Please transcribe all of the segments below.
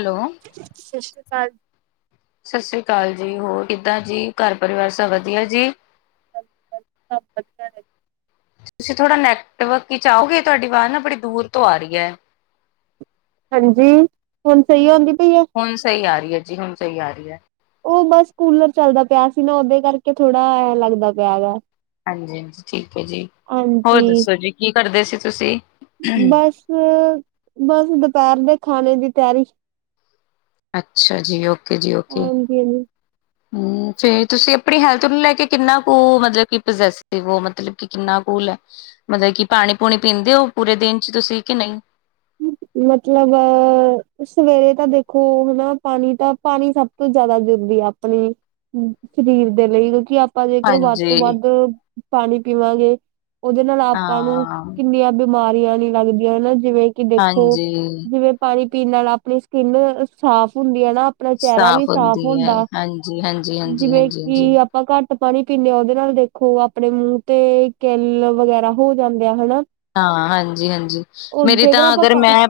Hello ਸਤਿ ਸ੍ਰੀ ਅਕਾਲ ਜੀ। ਸਤਿ ਸ੍ਰੀ ਅਕਾਲ ਜੀ। ਹੋਰ ਕਿੱਦਾਂ ਜੀ ਘਰ ਪਰਿਵਾਰ ਸਭ ਵਧੀਆ ਜੀ ਹਾਂ ਤੁਸੀਂ ਥੋੜਾ ਨੈਟਵਰਕ ਚ ਆਓਗੇ ਤੁਹਾਡੀ ਆਵਾਜ ਨਾ ਬੜੀ ਦੂਰ ਤੋਂ ਆ ਰਹੀ ਹੈ ਹਾਂਜੀ, ਹੁਣ ਸਹੀ ਆਉਂਦੀ ਪਈ। ਹੁਣ ਸਹੀ ਆ ਰਹੀ ਹੈ ਜੀ, ਹੁਣ ਸਹੀ ਆ ਰਹੀ ਹੈ ਉਹ ਬਸ ਕੂਲਰ ਚੱਲਦਾ ਪਿਆ ਸੀ ਨਾ ਉਹਦੇ ਕਰਕੇ ਥੋੜਾ ਲੱਗਦਾ ਪਿਆ ਗਾ ਹਾਂਜੀ ਠੀਕ ਹੈ ਜੀ ਹੋਰ ਹਾਂਜੀ, ਦੱਸੋ ਜੀ ਕੀ ਕਰਦੇ ਸੀ ਤੁਸੀਂ ਬਸ, ਬਸ ਦੁਪਹਿਰ ਦੇ ਖਾਣੇ ਦੀ ਤਿਆਰੀ ਅੱਛਾ ਜੀ, ਓਕੇ ਜੀ ਓਕੇ ਜੀ ਜੇ ਤੁਸੀਂ ਆਪਣੀ ਹੈਲਥ ਨੂੰ ਲੈ ਕੇ ਕਿੰਨਾ ਕੁ ਮਤਲਬ ਕਿ ਪ੍ਰੋਜੈਸਿਵ ਮਤਲਬ ਕਿ ਕਿੰਨਾ ਕੋਲ ਹੈ ਮਤਲਬ ਕਿ ਪਾਣੀ ਪੂਣੀ ਪੀਂਦੇ ਹੋ ਪੂਰੇ ਦਿਨ ਚ ਤੁਸੀਂ ਕਿ ਨਹੀਂ ਮਤਲਬ, ਸਵੇਰੇ ਤਾਂ ਦੇਖੋ ਹਨਾ ਪਾਣੀ ਤਾਂ ਪਾਣੀ ਸਭ ਸਭ ਤੋਂ ਜ਼ਿਆਦਾ ਜ਼ਰੂਰੀ ਹੈ ਆਪਣੀ ਸਰੀਰ ਦੇ ਲਈ ਕਿਉਂਕਿ ਆਪਾਂ ਜੇਕਰ ਵੱਧ ਤੋਂ ਹਾਂਜੀ ਵੱਧ ਪਾਣੀ ਪੀਵਾਂਗੇ ਉਹਦੇ ਨਾਲ ਆਪਾਂ ਨੂੰ ਹਾਂ ਕਿੰਨੀਆਂ ਬਿਮਾਰੀਆਂ ਨੀ ਲੱਗਦੀਆਂ ਹਨਾ ਜਿਵੇਂ ਕਿ ਦੇਖੋ ਹਾਂਜੀ ਜਿਵੇਂ ਪਾਣੀ ਪੀਣ ਨਾਲ ਆਪਣੀ ਸਕਿੰਨ ਸਾਫ਼ ਹੁੰਦੀ ਹੈ ਨਾ ਆਪਣਾ ਚਿਹਰਾ ਵੀ ਸਾਫ਼ ਹੁੰਦੀ ਹੈ ਹੁੰਦਾ, ਹਾਂਜੀ ਹਾਂਜੀ ਹਾਂਜੀ ਜਿਵੇਂ ਹਾਂਜੀ ਹਾਂਜੀ ਕਿ ਆਪਾਂ ਘੱਟ ਪਾਣੀ ਪੀਂਦੇ ਹਾਂ ਉਹਦੇ ਨਾਲ ਦੇਖੋ ਆਪਣੇ ਮੂੰਹ ਤੇ ਕਿੱਲ ਵਗੈਰਾ ਹੋ ਜਾਂਦੇ ਆ ਹਨਾ ਹਾਂ ਹਾਂਜੀ- ਹਾਂਜੀ, ਉਹ ਮੇਰੀ ਤਾਂ ਜੇਕਰ ਆਪਾਂ ਅਗਰ ਪਾ ਮੈਂ,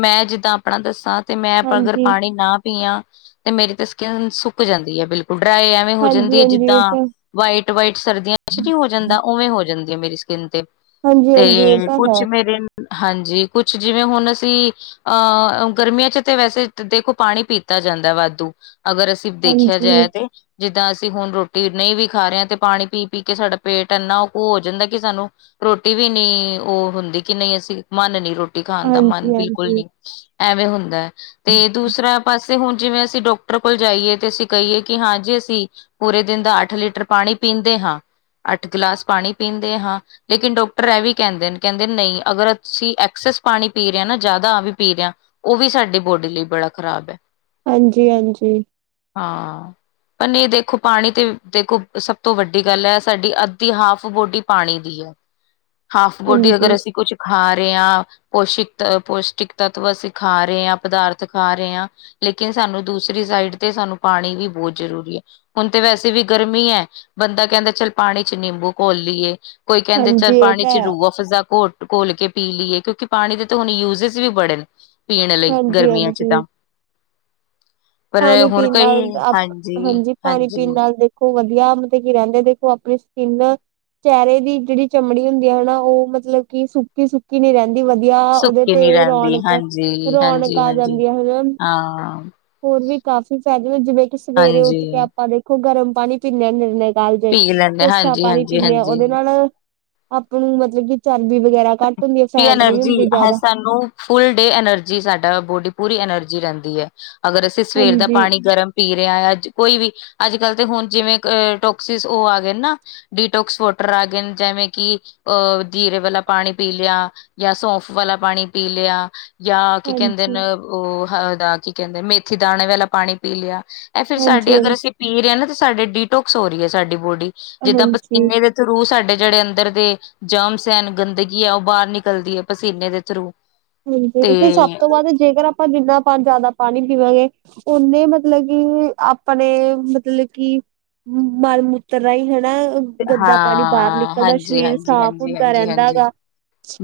ਮੈਂ ਜਿੱਦਾਂ ਆਪਣਾ ਦੱਸਾਂ ਤੇ ਮੈਂ ਅਗਰ ਹਾਂਜੀ ਪਾਣੀ ਨਾ ਪੀਆਂ ਤੇ ਮੇਰੀ ਤੇ ਸਕਿੰਨ ਸੁੱਕ ਜਾਂਦੀ ਹੈ ਬਿਲਕੁਲ ਡਰਾਈ ਐ ਹੋ ਹਾਂਜੀ ਜਾਂਦੀ ਹੈ ਹਾਂਜੀ ਜਿੱਦਾਂ ਇਹ ਤਾਂ ਵਾਈਟ ਵਾਈਟ ਸਰਦੀਆਂ ਨਹੀਂ ਹੋ ਜਾਂਦਾ ਉਵੇਂ ਹੋ ਜਾਂਦੀ ਹੈ ਮੇਰੀ ਸਕਿੰਨ ਤੇ ਹਾਂਜੀ ਹਾਂਜੀ ਇਹ ਤੇ ਤਾਂ ਹੈ ਕੁਛ ਮੇਰੇ ਹਾਂਜੀ ਕੁਛ ਜਿਵੇਂ ਹੁਣ ਅਸੀਂ ਅਹ ਗਰਮੀਆਂ ਚ ਤਾਂ ਵੈਸੇ ਦੇਖੋ ਪਾਣੀ ਪੀਤਾ ਜਾਂਦਾ ਵਾਧੂ, ਅਗਰ ਅਸੀ ਦੇਖਿਆ ਹਾਂਜੀ ਜਾਏ ਤੇ ਜਿੱਦਾਂ ਅਸੀਂ ਹੁਣ ਰੋਟੀ ਨਹੀਂ ਵੀ ਖਾ ਰਹੇ ਹਾਂ ਤੇ ਪਾਣੀ ਪੀ ਪੀ ਕੇ ਸਾਡਾ ਪੇਟ ਇੰਨਾ ਕੁ ਹੋ ਜਾਂਦਾ ਕਿ ਸਾਨੂੰ ਰੋਟੀ ਵੀ ਨਹੀ, ਉਹ ਹੁੰਦੀ ਕਿ ਨਹੀਂ ਅਸੀਂ ਮਨ ਨਹੀ ਰੋਟੀ ਖਾਣ ਦਾ ਮਨ ਹਾਂਜੀ ਹਾਂਜੀ ਬਿਲਕੁਲ ਨਹੀ ਹਾਂਜੀ ਐਵੇਂ ਹੁੰਦਾ ਹੈ ਤੇ ਦੂਸਰਾ ਪਾਸੇ ਹੁਣ ਜਿਵੇਂ ਅਸੀਂ ਡਾਕਟਰ ਕੋਲ ਜਾਈਏ ਤੇ ਅਸੀਂ ਕਹੀਏ ਕਿ ਹਾਂ ਜੀ ਅਸੀਂ ਪੂਰੇ ਦਿਨ ਦਾ ਅੱਠ ਲੀਟਰ ਪਾਣੀ ਪੀਂਦੇ ਹਾਂ, ਅੱਠ ਗਿਲਾਸ ਪਾਣੀ ਪੀਂਦੇ ਹਾਂ ਲੇਕਿਨ ਡਾਕ ਵੀ ਕਹਿੰਦੇ ਨੇ ਕਹਿੰਦੇ ਨਹੀਂ ਅਗਰ ਅਸੀਂ ਐਕਸਸ ਪਾਣੀ ਪੀ ਰਹੇ ਹਾਂ ਨਾ ਜ਼ਿਆਦਾ ਆ ਵੀ ਪੀ ਰਹੇ ਹਾਂ ਉਹ ਵੀ ਸਾਡੀ ਬੋਡੀ ਲਈ ਬੜਾ ਖ਼ਰਾਬ ਹੈ। ਹਾਂਜੀ -ਹਾਂਜੀ। ਹਾਂ। ਪਰ ਨਹੀਂ ਦੇਖੋ ਪਾਣੀ ਤੇ ਦੇਖੋ ਸਭ ਤੋਂ ਵੱਡੀ ਗੱਲ ਹੈ ਸਾਡੀ ਅੱਧੀ ਹਾਫ ਬੋਡੀ ਪਾਣੀ ਦੀ ਹੈ ਹਾਫ ਬੋਡੀ ਅਗਰ ਹਾਂਜੀ ਅਸੀਂ ਕੁਛ ਖਾ ਰਹੇ ਹਾਂ ਪੋਸ਼ਿਕ ਪੌਸ਼ਟਿਕ ਤੱਤਵ ਅਸੀਂ ਖਾ ਰਹੇ ਹਾਂ ਪਦਾਰਥ ਖਾ ਰਹੇ ਹਾਂ ਲੇਕਿਨ ਸਾਨੂੰ ਦੂਸਰੀ ਸਾਈਡ ਤੇ ਸਾਨੂੰ ਪਾਣੀ ਵੀ ਬਹੁਤ ਜ਼ਰੂਰੀ ਐ ਹੁਣ ਤੇ ਵੈਸੇ ਵੀ ਗਰਮੀ ਹੈ, ਬੰਦਾ ਕਹਿੰਦਾ ਚੱਲ ਪਾਣੀ ਚ ਨਿੰਬੂ ਘੋਲ ਲਈਏ ਕੋਈ ਕਹਿੰਦੇ ਚੱਲ ਹਾਂਜੀ ਇਹ ਪਾਣੀ ਤਾਂ ਚ ਹੈ ਰੂਆ ਫ ਘੋ ਘੋਲ ਕੇ ਪੀ ਲਈਏ ਕਿਉਂਕਿ ਪਾਣੀ ਦੇ ਤਾਂ ਹੁਣ ਯੂਜੇਜ ਵੀ ਬੜੇ ਨੇ। ਪੀਣ ਲਈ ਹਾਂਜੀ- ਗਰਮੀਆਂ ਚ ਹਾਂਜੀ। ਤਾਂ ਪਰ ਪਾਣੀ ਹੁਣ ਪੀਣ ਕਈ ਨਾਲ ਆਪ ਹਾਂਜੀ ਪਾਣੀ ਪੀਣ ਨਾਲ ਦੇਖੋ ਵਧੀਆ ਮਤਲਬ ਕੀ ਰਹਿੰਦੇ ਦੇਖੋ ਆਪਣੀ ਸਕਿੰਨ ਚਿਹਰੇ ਦੀ ਜਿਹੜੀ ਚਮੜੀ ਹੁੰਦੀ ਆ ਹਨਾ ਉਹ ਮਤਲਬ ਕਿ ਸੁੱਕੀ- ਸੁੱਕੀ ਨਹੀ ਰਹਿੰਦੀ ਕਦੀ ਵਧੀਆ ਉਹਦੇ ਸੁੱਕੀ ਨੀ ਤੇ ਰਹਿੰਦੀ ਰੌਣਕ- ਹਾਂਜੀ ਰੌਣਕ ਹਾਂਜੀ ਆ ਹਾਂਜੀ ਜਾਂਦੀ ਆ ਹਨਾ ਹਾਂ ਹੋਰ ਵੀ ਕਾਫ਼ੀ ਫਾਇਦੇ ਜਿਵੇਂ ਕਿ ਸਵੇਰੇ ਉੱਠ ਕੇ ਹਾਂਜੀ ਆਪਾਂ ਦੇਖੋ ਗਰਮ ਪਾਣੀ ਪੀਦੇ ਹਾਂ ਨਿਰਨੇ ਦਾਲ ਜਾਏ ਪੀ ਲੈਂਦੇ ਕੋਸਾ ਹਾਂਜੀ ਪਾਣੀ ਹਾਂਜੀ ਪੀਂਦੇ ਹਾਂ ਹਾਂਜੀ ਉਹਦੇ ਨਾਲ ਆਪ ਨੂੰ ਮਤਲਬ ਕਿ ਚਰਬੀ ਵਗੈਰਾ ਘੱਟ ਹੁੰਦੀ ਹੈ [unintelligible] ਫੈਟ ਨਹੀਂ ਐਨਰਜੀ ਹੁੰਦੀ ਹੈ ਜ਼ਿਆਦਾ ਸਾਨੂੰ ਫੁੱਲ ਡੇ ਐਨਰਜੀ ਸਾਡਾ ਬੋਡੀ ਪੂਰੀ ਐਨਰਜੀ ਰਹਿੰਦੀ ਹੈ ਅਗਰ ਅਸੀਂ ਸਵੇਰ ਦਾ ਹਾਂਜੀ ਪਾਣੀ ਗਰਮ ਪੀ ਰਿਹਾ ਆ ਅੱਜ ਕੋਈ ਵੀ ਅੱਜ ਕੱਲ ਤੇ ਹੁਣ ਜਿਵੇਂ ਅ ਟੋਕਸਿਸ ਉਹ ਆ ਗਏ ਨ ਨਾ ਡੀਟੋਕਸ ਵੋਟਰ ਆ ਗਏ ਜਿਵੇਂ ਕਿ ਅਹ ਜੀਰੇ ਵਾਲਾ ਪਾਣੀ ਪੀ ਲ ਆ ਯਾ ਸੌਫ ਵਾਲਾ ਪਾਣੀ ਪੀ ਲਿਆ ਯਾ ਕੀ ਕਹਿੰਦੇ ਨ ਹਾਂਜੀ ਉਹ ਉਹਦਾ ਕੀ ਕਹਿੰਦੇ ਮੇਥੀ ਦਾਣੇ ਵਾਲਾ ਪਾਣੀ ਪੀ ਲਿਆ ਐਹ ਫੇਰ ਹਾਂਜੀ ਹਾਂਜੀ ਸਾਡੀੇ ਅਗਰ ਅਸੀਂ ਪੀਰਹਾ ਨਾ ਤੇ ਸਾਡੇ ਡੀਟੋਕਸ ਹੋ ਰਹੀ ਹੈ ਸਾਡੀ ਬੋਡੀ ਜਿੱਦਾਂ ਹਾਂਜੀ ਪਸੀਨੇ ਦੇ ਥਰੂ ਸਾਡੇ ਜਿਹੜੇ ਅੰਦਰ ਦੇ ਜਮਸ ਐ ਗੰਦਗੀ ਆ ਉਹ ਬਾਹਰ ਨਿਕਲਦੀ ਹੈ ਪਸੀਨੇ ਦੇ ਥਰੂ ਤੇ ਹਾਂਜੀਕ ਸਭ ਤੋਂ ਬਾਅਦ ਜੇਕਰ ਆਪਾਂ ਜਿੰਨਾ ਪਾ ਜ਼ਿਆਦਾ ਪਾਣੀ ਪੀਵਾਂਗੇ ਉਹਨੇ ਮਤਲਬ ਕੀ ਆਪਣੇ ਮਤਲਬ ਕੀ ਮਾਲ ਮੂਤਰ ਰਾਹੀਂ ਹੈਨਾ ਗੰਦਾ ਪਾਣੀ ਬਾਹਰ ਹਾਂ ਨਿਕਲਦਾ ਹਾਂਜੀ ਸਰੀਰ ਹਾਂਜੀ ਸਾਫ਼ ਹਾਂਜੀ ਹੁੰਦਾ ਹਾਂਜੀ ਰਹਿੰਦਾ ਹਾਂਜੀ ਗਾ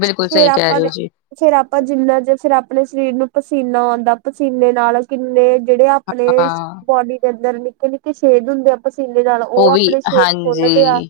ਬਿਲਕੁਲ ਸਹੀ ਕਹਿ ਆਪਾਂ ਰਹੇ ਹੋ ਦੇ ਜੀ ਫੇਰ ਆਪਾਂ ਜਿੰਨਾ ਜੇ ਫੇਿਰ ਆਪਣੇ ਸਰੀਰ ਨੂੰ ਪਸੀਨਾ ਆਉਂਦਾ ਪਸੀਨੇ ਨਾਲ ਕਿੰਨੇ ਜਿਹੜੇ ਆਪਣੇ ਹਾਂ ਬੋਡੀ ਦੇ ਅੰਦਰ ਨਿੱਕੇ ਨਿੱਕੇ ਸ਼ੇਡ ਹੁੰਦੇ ਪਸੀਨੇ ਨਾਲ ਉਹ ਵੀ ਆਪਣੇ ਸ਼ੇਰ ਖੋਲਦੇ ਆ ਹਾਂਜੀ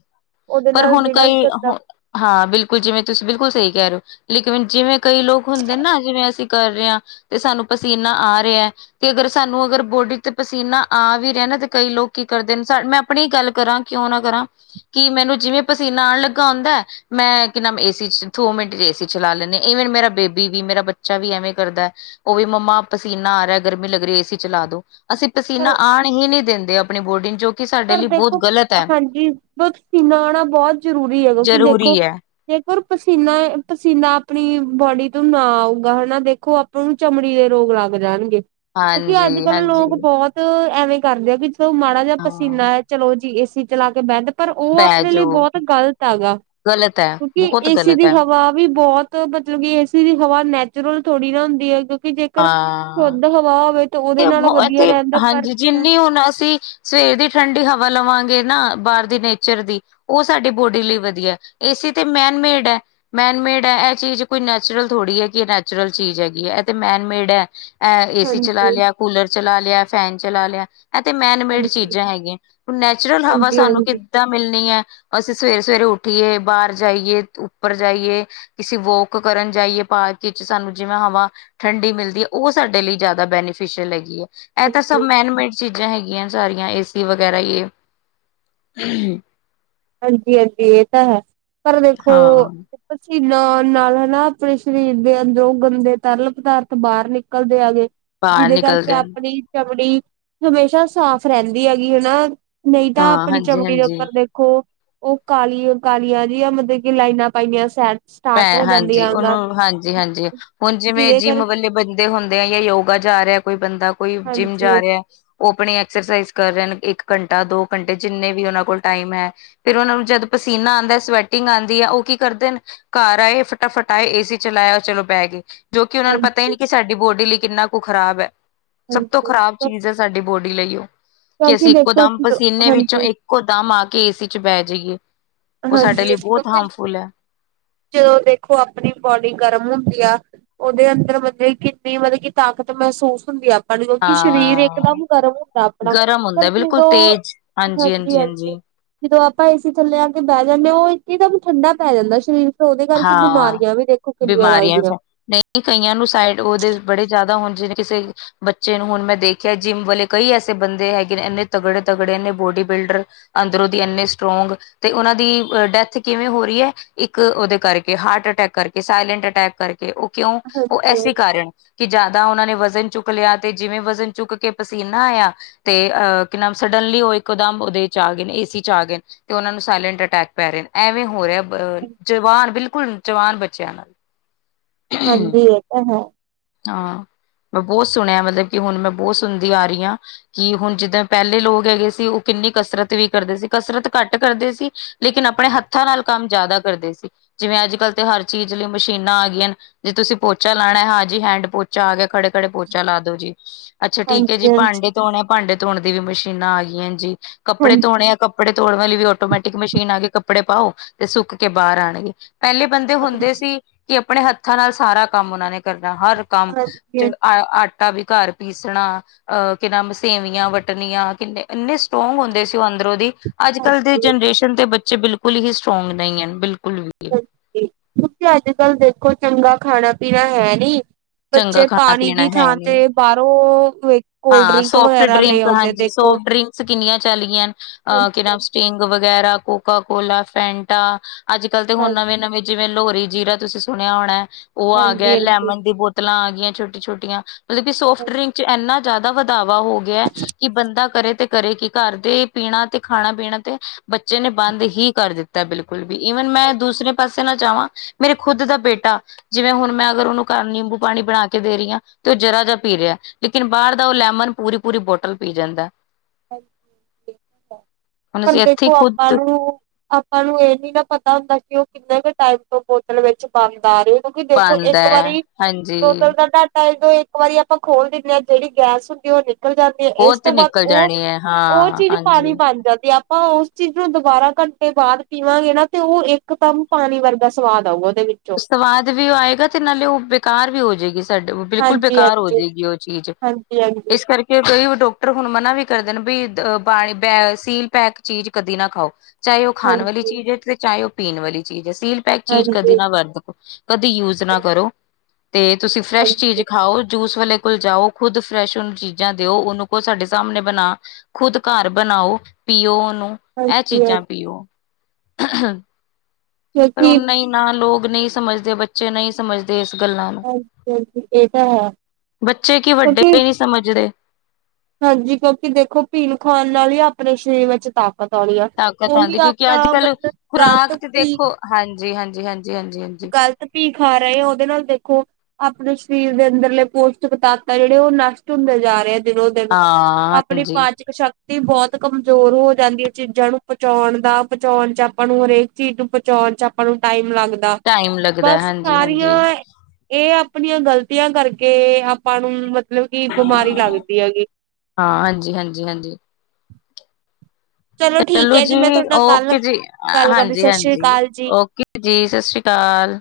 ਉਹਦੇ ਪਰ ਨਾਲ ਹੁਣ ਜਿਹੜਾ ਕਈ ਗੰਦਾ ਹੁ ਹਾਂ ਬਿਲਕੁਲ ਜਿਵੇਂ ਤੁਸੀਂ ਬਿਲਕੁਲ ਸਹੀ ਕਹਿ ਰਹੇ ਹੋ ਲੇਕਿਨ ਜਿਵੇਂ ਕਈ ਲੋਕ ਹੁੰਦੇ ਨਾ ਜਿਵੇਂ ਅਸੀਂ ਕਰ ਰਹੇ ਹਾਂ ਤੇ ਸਾਨੂੰ ਪਸੀਨਾ ਆ ਰਿਹਾ ਐ ਤੇ ਅਗਰ ਸਾਨੂੰ ਅਗਰ ਬੋਡੀ ਤੇ ਪਸੀਨਾ ਆ ਵੀ ਰਹਿ ਨਾ ਤੇ ਕਈ ਲੋਕ ਕੀ ਕਰਦੇ ਨੇ ਮੈਂ ਆਪਣੀ ਗੱਲ ਕਰਾਂ ਕਿਉਂ ਨਾ ਕਰਾਂ ਕੀ ਮੈਨੂੰ ਜਿਵੇਂ ਪਸੀਨਾ ਆਣ ਲੱਗਾ ਆਉਂਦਾ ਮੈਂ ਕਿ ਨਾਮ ਏਸੀ ਚ ਦੋ ਮਿੰਟ ਚ ਏਸੀ ਚਲਾ ਲੈਨੀ ਈਵਨ ਮੇਰਾ ਬੇਬੀ ਵੀ ਮੇਰਾ ਬੱਚਾ ਵੀ ਐਵੇਂ ਕਰਦਾ ਉਹ ਵੀ ਮੰਮਾ ਪਸੀਨਾ ਆ ਰਿਹਾ ਗਰਮੀ ਲੱਗ ਰਹੀ ਏਸੀ ਚਲਾ ਦੋ ਅਸੀਂ ਪਸੀਨਾ ਪਰ ਆਉਣ ਹੀ ਨਹੀਂੀ ਦਿੰਦੇ ਆਪਣੀ ਬੋਰਡਿੰ ਨੂੰ ਜੋ ਕਿ ਸਾਡੇ ਪਰ ਲਈ ਬਹੁਤ ਦੇਖੋ ਗ਼ਲਤ ਹੈ ਹਾਂਜੀ ਸੀਨਾ ਆਉਣਾ ਬਹੁਤ ਜ਼ਰੂਰੀ ਹੈ ਕਿਉਂਕਿ ਦੇਖੋ ਜ਼ਰੂਰੀ ਹੈ ਜੇਕਰ ਪਸੀਨਾ ਪਸੀਨਾ ਆਪਣੀ ਬੋਡੀ ਤੋਂ ਨਾ ਆਊਗਾ ਹਨਾ ਦੇਖੋ ਅ ਨੂੰ ਚਮੜੀ ਦੇ ਰੋਗ ਲੱਗ ਜਾਣਗੇ ਕਿਉਂਕਿ ਹਾਂਜੀ ਅੱਜ ਕੱਲ੍ਹ ਹਾਂਜੀ ਲੋਕ ਬਹੁਤ ਐਵੇਂ ਕਰਦੇ ਆ ਵੀ ਜਦੋ ਮਾੜਾ ਜਿ ਹਾਂ ਪਸੀਨਾ ਹੈ ਚਲੋ ਜੀ ਏਸੀ ਚਲਾ ਕੇ ਬੈਡ ਪਰ ਉਹ ਆਪਣੇ ਬੈਜੋ ਲਈ ਬਹੁਤ ਗ਼ਲਤ ਆ ਗਾ ਗ਼ਲਤ ਹੈ ਕਿਉਂਕਿ ਬਹੁਤ ਏਸੀ ਗ਼ਲਤ ਦੀ ਹੈ ਹਵਾ ਵੀ ਬਹੁਤ ਮਤਲਬ ਕਿ ਏਸੀ ਦੀ ਹਵਾ ਨੈਚੁਰਲ ਥੋੜੀ ਨਾ ਹੁੰਦੀ ਹੈ ਕਿਉਂਕਿ ਜੇਕਰ ਹਾਂ ਸ਼ੁੱਧ ਹਵਾ ਹੋਵੇ ਉਹਦੇ ਨਾਲੋਂ ਵਧੀਆ ਤੇ ਰਹਿੰਦਾ ਪਰ ਹਾਂਜੀ ਜਿੰਨੀ ਹੁਣ ਅਸੀਂ ਸਵੇਰ ਦੀ ਠੰਢਡੀ ਹਵਾ ਲਵਾਂਗੇ ਨਾ ਬਾਹਰ ਦੀ ਨੇਚਰ ਦੀ ਉਹ ਸਾਡੀ ਬੋਡੀ ਲਈ ਵਧੀਆ ਏਸੀ ਤੇ ਮੈਨ ਮੇਡ ਐ ਮੈਨਮੇਡ ਹੈ ਇਹ ਚੀਜ਼ ਕੋਈ ਨੈਚੁਰਲ ਥੋੜ੍ਹੀ ਹੈ ਕਿ ਇਹ ਨੈਚੁਰਲ ਚੀਜ਼ ਹੈਗੀ ਹੈ ਇਹ ਤੇ ਮੈਨਮੇਡ ਐ ਅ ਏ-ਸੀ ਹਾਂਜੀ ਚਲਾ ਲਿਆ ਕੂਲਰ ਚਲਾ ਲਿਆ ਫੈਨ ਚਲਾ ਲਿਆ, ਇਹ ਤੇ ਮੈਨਮੇਡ ਹਾਂਜੀ ਚੀਜ਼ਾਂ ਹੈਗੀਆਂ ਨੈਚੁਰਲ ਹਵਾ ਹਾਂਜੀ ਸਾਨੂੰ ਕਿ ਹਾਂਜੀ ਕਿਦਾ ਮਿਲਣੀਆ ਅਸੀਂ ਸਵੇਰੇ ਸਵੇਰੇ ਉੱਠੀਏ ਬਾਹਰ ਜਾਈਏ ਉੱਪਰ ਜਾਈਏ ਕਿਸੀ ਵੋਕ ਕਰਨ ਜਾਈਏ ਪਾਰਕ ਵਿੱਚ ਸਾਨੂੰ ਜਿਵੇਂ ਹਵਾ ਠੰਡੀ ਮਿਲਦੀ ਹੈ। ਉਹ ਸਾਡੇ ਲਈ ਜ਼ਿਆਦਾ ਬੈਨੀਫਿਸ਼ਲ ਹੈਗੀ ਹੈ ਇਹ ਤਾਂ ਸਭ ਹਾਂਜੀ ਮੈਨ ਮੇਡ ਚੀਜ਼ਾਂ ਹੈਗੀਆਂ ਸਾਰੀਆਂ ਏਸੀ ਵਗੈਰਾ ਹ ਹਾਂਜੀ ਹਾਂਜੀ ਇਹ ਤਾਂ ਹੈ ਪਰ ਦੇਖੋ ਹਾਂ ਪਸੀਨਾ ਆਣ ਨਾਲ ਹਨਾ ਆਪਣੇ ਸਰੀਰ ਦੇ ਅੰਦਰੋਂ ਗੰਦੇ ਤਰਲ ਪਦਾਰਥ ਬਾਹਰ ਨਿਕਲਦੇ ਆ ਗੇ ਬਾਹਰ ਜਿਹਦੇ ਕਰਕੇ ਨਿਕਲਦੇ ਨੇ ਆਪਣੀ ਚਮੜੀ ਹਮੇਸ਼ਾ ਸਾਫ਼ ਰਹਿੰਦੀ ਹੈਗੀ ਹਨਾ ਨਹੀਂ ਤਾਂ ਹਾਂ ਆਪਣੀ ਚਮੜੀ ਦੇ ਹਾਂਜੀ-ਹਾਂਜੀ। ਉੱਪਰ ਦੇ ਖੋ ਉਹ ਕਾਲੀਆਂ ਕਾਲੀਆਂ ਦੀਆਂ ਮਲਬ ਕਿ ਲਾਈਨਾਂ ਪਾਈਆਂ ਸੈਟ ਭੈ ਹਾਂਜੀ ਉਹਨੂੰ ਹਾਂਜੀ ਹਾਂਜੀ ਹੁਣ ਜਿਵੇਂ ਜਿਹਦੇ ਜਿੰਮ ਕਰ ਵੇ ਬੰ ਹੁੰਦੇ ਆ ਜਾਂ ਯੋਗਾ ਜਾ ਰਿਹਾ ਕੋਈ ਬੰਦਾ ਕੋਈ ਜਿੰਮ ਜਾ ਹਾਂਜੀ-ਹਾਂਜੀ-ਹਾਂਜੀ ਰਿਹਾ ਐ ਉਹ ਆਪਣੀ ਐਕਸਰਸਾਈਜ਼ ਕਰ ਰਹੇ ਹਨ ਇੱਕ ਘੰਟਾ ਦੋ ਘੰਟੇ ਜਿੰਨੇ ਵੀ ਉਹਨਾਂ ਕੋਲ ਟਾਈਮ ਹੈ ਫਿਰ ਉਹਨਾ ਨੂੰ ਜਦ ਪਸੀਨਾ ਆਉਂਦਾ ਸਵੈਟਿੰਗ ਆਉਂਦੀ ਹੈ, ਉਹ ਕੀ ਕਰਦੇ ਨੇ ਘਰ ਆਏ ਫਟਾਫਟ ਆਏ ਏ-ਸੀ ਚਲਾਇਆ ਚਲੋ ਬਹਿ ਗਏ ਜੋ ਕਿ ਉਹਨਾਂ ਨੂੰ ਪਤਾ ਹੀ ਨਹੀਂ, ਕਿ ਸਾਡੀ ਬੋਡੀ ਲਈ ਕਿੰਨਾ ਕੁ ਖ਼ਰਾਬ ਹੈ ਸਭ ਤੋਂ ਖ਼ਰਾਬ ਚੀਜ਼ ਹੈ, ਸਾਡੀ ਬੋਡੀ ਲਈ ਉਹ ਕਿ ਕਿਉਂਕਿ ਅਸੀਂ ਇੱਕੋ ਦੇਖੋ ਦਮ ਪਸੀਨੇ ਵਿੱਚੋਂ ਇੱਕੋ ਦਮ ਆ ਕੇ ਏਸੀ ਚ ਬਹਿ ਜਾਈਏ ਉਹ ਸਾਡੇ ਲਈ ਹਾਂਜੀ-ਹਾਂਜੀ-ਹਾਂਜੀ ਬਹੁਤ ਕਿਉਂਕਿ ਹਾਰਮਫੁਲ ਹੈ। ਜਦੋਂ ਦੇਖੋ ਆਪਣੀ ਬੋਡੀ ਗਰਮ ਹੁੰਦੀ ਆ, ਉਹਦੇ ਅੰਦਰ ਮਤਲਬ ਕਿੰਨੀ ਮਤਲਬ ਕਿ ਤਾਕਤ ਮਹਿਸੂਸ ਹੁੰਦੀ ਆ। ਕਿਉਂਕਿ ਸਰੀਰ ਹਾਂ ਇੱਕਦਮ ਗਰਮ ਹੁੰਦਾ ਆਪਣਾ ਗਰਮ ਪਰ ਹੁੰਦਾ ਬਿਲਕੁਲ ਜਦੋਂ ਤੇਜ਼ ਹਾਂਜੀ ਆਂਟੀ ਜਦੋਂ ਆਪਾਂ ਏਸੀ ਥੱਲੇ ਆ ਕੇ ਬਹਿ ਜਾਂਦੇ, ਉਹ ਇੱਕਦਮ ਠੰਡਾ ਪੈ ਜਾਂਦਾ ਸਰੀਰ ਫਿਰ ਉਹਦੇ ਕਰਕੇ ਹਾਂ ਬਿਮਾਰੀਆਂ ਵੀ ਦੇਖੋ ਕਿੰਨੀਆਂ ਬਿਮਾਰੀਆਂ ਲੱਗਦੀਆਂ, ਫੈ ਕਈਆਂ ਨੂੰ ਸਾਈਡ ਉਹਦੇ ਬੜੇ ਜ਼ਿਆਦਾ ਹਣ ਕਿਸੇ ਬੱਚੇ ਜਿਵੇਂ ਹੁਣ ਮੈਂ ਦੇਖਿਆ ਜਿੰਮ ਵਾਲੇ ਕਈ ਐਸੇ ਬੰਦੇ ਹੈਗੇ ਨੇ ਇੰਨੇ ਤਗੜੇ ਤਗੜੇ ਇੰਨੇ ਬੋਡੀ ਬਿਲਡਰ, ਅੰਦਰੋਂ ਦੀ ਇੰਨੇ ਸਟਰੋਂਗ ਤੇ, ਉਹਨਾਂ ਦੀ ਡੈਥ ਕਿਵੇਂ ਹੋ ਰਹੀ ਹੈ ਇੱਕ ਉਹਦੇ ਕਰਕੇ ਹਾਰਟ ਅਟੈਕ ਕਰਕੇ ਸਾਇਲੈਂਟ ਅਟੈਕ ਕਰਕੇ ਉਹ ਕਿਉਂ ਉਹ ਹਾਂਜੀ ਐਸੀ ਹਾਂਜੀ ਕਾਰਨ ਕਿ ਜ਼ਿਆਦਾ ਉਹਨਾਂ ਨੇ ਵਜ਼ਨ ਚੁੱਕ ਲਿਆ ਤੇ ਜਿਵੇਂ ਵਜ਼ਨ ਚੁੱਕ ਕੇ ਪਸੀਨਾ ਆਇਆ ਤੇ ਅਹ ਕਿ ਨਾਮ ਸਡਨਲੀ ਉਹ ਇੱਕਦਮ ਉਹਦੇ ਚ ਆ ਗਏ ਏ ਸੀ ਚ ਆ ਗਏ ਤੇ ਉਹਨਾਂ ਨੂੰ ਸਾਇਲੈਂਟ ਅਟੈਕ ਪੈ ਰਹੇ ਨੇ ਐਵੇਂ ਹੋ ਰਿਹਾ ਅਹ ਜਵਾਨ ਬਿਲਕੁਲ ਜਵਾਨ ਬੱਚਿਆਂ ਨਾਲ, ਹਾਂਜੀ ਇਹ ਤਾਂ ਹੈ ਹਾਂ ਮੈਂ ਬਹੁਤ ਸੁਣਿਆ ਮਤਲਬ ਕਿ ਹੁਣ ਮੈਂ ਬਹੁਤ ਸੁਣਦੀ ਆ ਰਹੀ ਹਾਂ, ਕਿ ਹੁਣ ਜਿੱਦਾਂ ਪਹਿਲੇ ਲੋਕ ਹੈਗੇ ਸੀ। ਉਹ ਕਿੰਨੀ ਕਸਰਤ ਵੀ ਕਰਦੇ ਸੀ ਕਸਰਤ ਘੱਟ ਕਰਦੇ ਸੀ, ਲੇਕਿਨ ਆਪਣੇ ਹੱਥਾਂ ਨਾਲ ਕੰਮ ਜ਼ਿਆਦਾ ਕਰਦੇ ਸੀ। ਜਿਵੇਂ ਅੱਜ ਕੱਲ੍ਹ ਤੇ ਹਰ ਚੀਜ਼ ਲਈ ਮਸ਼ੀਨਾਂ ਆ ਗਈਆਂ ਨੇ ਜੇ ਤੁਸੀਂ ਪੋਚਾ ਲਾਣਾ ਹੈ ਹ ਜੀ ਹੈਂਡ ਪੋਚਾ ਆ ਗਿਆ ਖੜੇ ਖੜੇ ਪੋਚਾ ਲਾ ਦੋ ਜੀ ਅੱਛਾ ਠੀਕ ਹੈ ਜੀ ਹਾਂਜੀ ਹਾਂਜੀ ਭਾਂਡੇ ਤੋਂਨੇ ਭਾਂਡੇ ਧੋਣ ਦੀ ਵੀ ਮਸ਼ੀਨਾਂ ਆ ਗਈਆਂ ਨੇ ਜੀ ਕੱਪੜੇ ਹਾਂਜੀ ਧੋਣੇ ਆ ਕੱ ਕੱਪੜੇ ਤੋਨ ਵਾਲੀ ਵੀ ਆਟੋਮੈਟਿਕ ਮਸ਼ੀਨ ਆ ਗਈ ਕੇ ਕੱਪੜੇ ਪਾਓ ਤੇ ਸੁੱਕ ਕੇ ਬਾਹਰ ਆਉਣਗੇ ਪਹਿਲੇ ਬੰਦੇ ਹੁੰਦੇ ਸੀ, ਕਿ ਆਪਣੇ ਹੱਥਾਂ ਨਾਲ ਸਾਰਾ ਕੰਮ ਉਹਨਾਂ ਨੇ ਕਰਨਾ ਹਰ ਕੰਮ ਹਾਂਜੀ ਹਾਂਜੀ ਚ ਆਟਾ ਵੀ ਘਰ ਪੀਸਣਾ, ਅਹ ਕਿ ਨਾਮ ਸੇਵੀਆਂ ਵਟਣੀਆਂ, ਕਿੰਨੇ ਇੰਨੇ ਸਟਰੋਂਗ ਹੁੰਦੇ ਸੀ ਉਹ ਅੰਦਰੋਂ ਦੀ ਅੱਜ-ਕੱਲ੍ਹ ਦੀ ਹਾਂਜੀ ਜਨਰੇਸ਼ਨ ਦੇ ਬੱਚੇ ਬਿਲਕੁਲ ਹੀ ਸਟਰੋਂਗ ਨਹੀਂ ਹਨ, ਬਿਲਕੁਲ ਵੀ ਤੁਸੀਂ ਅੱਜ-ਕੱਲ ਦੇਖੋ ਚੰਗਾ ਖਾਣਾ ਪੀਣਾ ਹੈ ਨੀ। ਚੰਗਾ ਬੱਚੇ ਖਾਣਾ ਪਾਣੀ ਦੀ ਪੀਣਾ ਹੈ ਥਾਂ ਨਹੀਂ ਤੇ ਬਾਹਰੋਂ ਕੋਲਡ ਹਾਂ ਡਰਿੰਕ ਸੋਫਟ ਵਗੈਰਾ ਲੈ ਡਰਿੰਕ ਆਉਂਦੇ, ਹਾਂਜੀ ਦੇਖੋ ਸੋਫਟ ਡ੍ਰਿੰਕਸ ਕਿੰਨੀਆਂ ਚਲਗਿਆ ਕਿ ਹਾਂਜੀ ਸਟਿੰਗ ਵਗੈਰਾ ਕੋਕਾ ਕੋਲਾ, ਫੈਂਟਾ ਅੱਜ-ਕਲ ਤੇ ਹਾਂ ਹੁਣ ਨਵੇਂ ਨਵੇਂ ਜਿਵੇਂ ਲੋਹਰੀ ਜੀਰਾ ਤੁਸੀਂ ਸੁਣਿਆ ਹੋਣਾ, ਉਹ ਆ ਗਿਆ ਹਾਂਜੀ ਹਾਂਜੀ ਲੈਮਨ ਦੀ ਬੋਤ ਬੋਤਲਾਂ ਆ ਗਈਆਂ ਛੋਟੀ ਛੋਟੀਆਂ ਮਤਲਬ ਕਿ ਸੋਫਟ ਡਰਿੰਕ ਚ ਇੰਨਾ ਜ਼ਿਆਦਾ ਵਧਾਵਾ ਹੋ ਗਿਆ, ਕਿ ਬੰਦਾ ਕਰੇ ਤੇ ਕਰੇ ਕਿ ਘਰ ਦੇ ਖਾਣਾ ਪੀਣਾ ਤੇ ਬੱਚੇ ਨੇ ਬੰਦ ਹੀ ਕਰ ਦਿੱਤਾ ਬਿਲਕੁਲ ਵੀ ਈਵਨ ਮੈਂ ਦੂਸਰੇ ਪਾਸੇ ਨਾ ਚਾਹਵਾਂ ਮੇਰੇ ਖੁੱਦ ਦਾ ਬੇਟਾ ਜਿਵੇਂ ਹੁਣ ਮੈਂ ਅਗਰ ਉਹਨੂੰ ਕਾ ਨਿੰਬੂ ਪਾਣੀ ਬਣਾ ਕੇ ਦੇ ਰਹੀ ਹਾਂ ਤੇ ਉਹ ਜਰਾ ਜਿਹਾ ਪੀ ਰਿਹਾ ਲੇਕਿਨ ਬਾਹਰ ਦਾ ਉਹ ਲੈਮਨ ਪੂਰੀ ਪੂਰੀ ਬੋਟਲ ਪੀ ਜਾਂਦਾ ਹੁਣ ਪਰ ਅਸੀਂ ਇੱਥੇ ਦੇਖੋ ਆਪਾਂ ਖੁੱਦ ਨੂੰ ਆਪਾਂ ਨੂੰ ਇਹ ਨੀ ਨਾ ਪਤਾ ਹੁੰਦਾ, ਕਿ ਉਹ ਕਿੰਨੇ ਕੁ ਟਾਈਮ ਤੋਂ ਬੋਤਲ ਵਿੱਚ ਬੰਣਦ ਆ ਰਹੇ ਕਿਉਂਕਿ ਦੇਖੋ ਪਾਂਦਾ ਇੱਕ ਐ ਵਾਰੀ ਬੋਤਲ ਹਾਂਜੀ। ਦਾ ਘਾਟਾ ਦੋਂ ਇੱਕ ਵਾਰੀ ਆਪਾਂ ਖੋਲ ਦਿੰਦੇ ਹਾਂ, ਜਿਹੜੀ ਗੈਸ ਹੁੰਦੀ ਉਹ ਨਿਕਲ ਜਾਂਦੀ ਹੈ। ਉਹ ਇਸ ਤੇ ਤੋਂ ਬਾਅਦ ਨਿਕਲ ਉਹ ਜਾਣੀ ਐ ਉਹ ਹਾਂ ਚੀਜ਼ ਪਾਣੀ ਹਾਂਜੀ। ਪਾ ਹਾਂ ਤੇ ਆਪਾਂ ਉਸ ਚੀਜ਼ ਨੂੰ ਦੁਬਾਰਾ ਘੰਟੇ ਬਾਅਦ ਪੀਵਾਂਗੇ ਨਾ ਤੇ ਉਹ ਇੱਕ ਦਮ ਪਾਣੀ ਵਰਗਾ ਸਵਾਦ ਆਊਗਾ ਉਹਦੇ ਵਿੱਚ ਸਵਾਦ ਵੀ ਆਏਗਾ, ਤੇ ਨਾਲੇ ਉਹ ਬੇਕਾਰ ਵੀ ਹੋ ਜਾਏਗੀ ਸਾਡੇ ਬਿਲਕੁਲ ਹਾਂਜੀ ਬੇਕਾਰ ਹੋ ਹਾਂਜੀ ਜਾਏਗੀ ਉਹ ਚੀਜ਼। ਹਾਂਜੀ ਹਾਂਜੀ ਇਸ ਕਰਕੇ। ਕਿ ਕਈ ਡਾਕਟਰ ਹੁਣ ਮਨਾ ਵੀ ਕਰਦੇ ਨੇ ਵੀ ਬਾਣੀ ਸੀਲ ਪੈਕ ਚੀਜ਼ ਕਦੀ ਨਾ ਖਾਓ ਚਾਹੇ ਉਹ ਖਾਣ ਵਾਲੀ ਹਾਂਜੀ ਚੀਜ਼ ਹੈ ਤੇ ਚਾਹੇ ਉਹ ਪੀਣ ਵਾਲੀ ਚੀਜ਼ ਹੈ ਸੀਲ ਪੈਕ ਚੀਜ਼ ਕਦੀ ਹਾਂਜੀ ਨਾ ਵਰਤੋ ਕਦੀ ਯੂਜ ਨਾ ਕਰੋ ਤੇ ਤੁਸੀਂ ਫਰੈਸ਼ ਚੀਜ਼ ਹਾਂਜੀ ਖਾਓ ਜੂਸ ਵਾਲੇ ਕੋਲ ਜਾਓ ਖੁਦ ਫਰੈਸ਼ ਉਨੂੰ ਚੀਜ਼ਾਂ ਦਿਓ ਉਹਨੂੰ ਕਹੋ ਸਾਡੇ ਸਾਹਮਣੇ ਬਣਾ ਖੁਦ ਘਰ ਬਣਾਓ ਪੀਓ ਉਹਨੂੰ ਇਹ ਹਾਂਜੀ ਹਾਂਜੀ ਚੀਜ਼ਾਂ ਪੀਓ ਪਰ ਉਹੁ ਕਿਉਂਕਿ ਨਹੀਂ ਨਾ ਲੋਕ ਨਹੀਂ ਸਮਝਦੇ ਬੱਚੇ ਨਹੀਂ ਸਮਝਦੇ ਇਸ ਗੱਲਾਂ ਨੂੰ ਹਾਂਜੀ ਹਾਂਜੀ ਇਹ ਤਾਂ ਹੈ ਬੱਚੇ ਕੀ ਵੱਡੇ ਕਿਉਂਕਿ ਨਹੀਂੀ ਸਮਝਦੇ ਹਾਂਜੀ ਕਿਉਂਕਿ ਦੇਖੋ ਪੀਣ ਖਾਣ ਨਾਲ ਵੀ ਆਪਣੇ ਸਰੀਰ ਵਿੱਚ ਤਾਕਤ ਆਉਂਦੀ ਆ ਤਾਕਤ ਉਹੀ ਆਉਂਦੀ ਕਿਉਂਕਿ ਅੱਜ ਆਪਾਂ ਕੱਲ ਮਤਲਬ ਖੁਰਾਕ ਗਲਤ ਤੇ ਭੀਕ ਦੇਖੋ ਹਾਂਜੀ- ਹਾਂਜੀ, ਹਾਂਜੀ- ਹਾਂਜੀ, ਹਾਂਜੀ। ਭੀ ਖਾ ਰਹੇ ਆ ਉਹਦੇ ਨਾਲ ਦੇਖੋ ਆਪਣੇ ਸਰੀਰ ਦੇ ਅੰਦਰਲੇ ਪੋਸ਼ਟਕ ਤਾਤਾਂ ਜਿਹੜੇ ਉਹ ਨਸ਼ਟ ਹੁੰਦੇ ਜਾ ਰਹੇ ਦਿਨੋ ਦੇਦੋ ਹਾਂ ਆਪਣੀ ਹਾਂਜੀ ਪਾਚਕ ਸ਼ਕਤੀ ਬਹੁਤ ਕਮਜ਼ੋਰ ਹੋ ਜਾਂਦੀ ਹੈ ਚੀਜ਼ਾਂ ਨੂੰ ਪਹੁੰਚਾਉਣ ਦਾ ਪਹੁੰਚਾਉਣ ਚ ਆਪਾਂ ਨੂੰ ਹਰੇਕ ਚੀਜ਼ ਨੂੰ ਪਹੁੰਚਾਉਣ ਚ ਆਪਾਂ ਨੂੰ ਟਾਈਮ ਲੱਗਦਾ। ਟਾਈਮ। ਲੱਗਦਾ ਬਸ ਹਾਂਜੀ ਹਾਂਜੀ ਸਾਰੀਆਂ ਇਹ ਆਪਣੀਆਂ ਗ਼ਲਤੀਆਂ ਕਰਕੇ ਆਪਾਂ ਨੂੰ ਮਤਲਬ ਕਿ ਬਿਮਾਰੀ ਲੱਗਦੀ ਹੈਗੀ। ਹਾਂ ਹਾਂਜੀ -ਹਾਂਜੀ, ਹਾਂਜੀ। ਠੀਕ ਚਲੋ ਹੈ ਜੀ ਮੈਂ ਤੁਹਾਡੇ ਨਾਲ ਕੱਲ ਓਕੇ ਜੀ ਗੱਲ ਕਰਦੀ ਹਾਂਜੀ ਸਤਿ ਸ੍ਰੀ -ਹਾਂਜੀ ਅਕਾਲ ਜੀ ਓਕੇ। ਜੀ ਸਤਿ ਸ਼੍ਰੀ ਅਕਾਲ।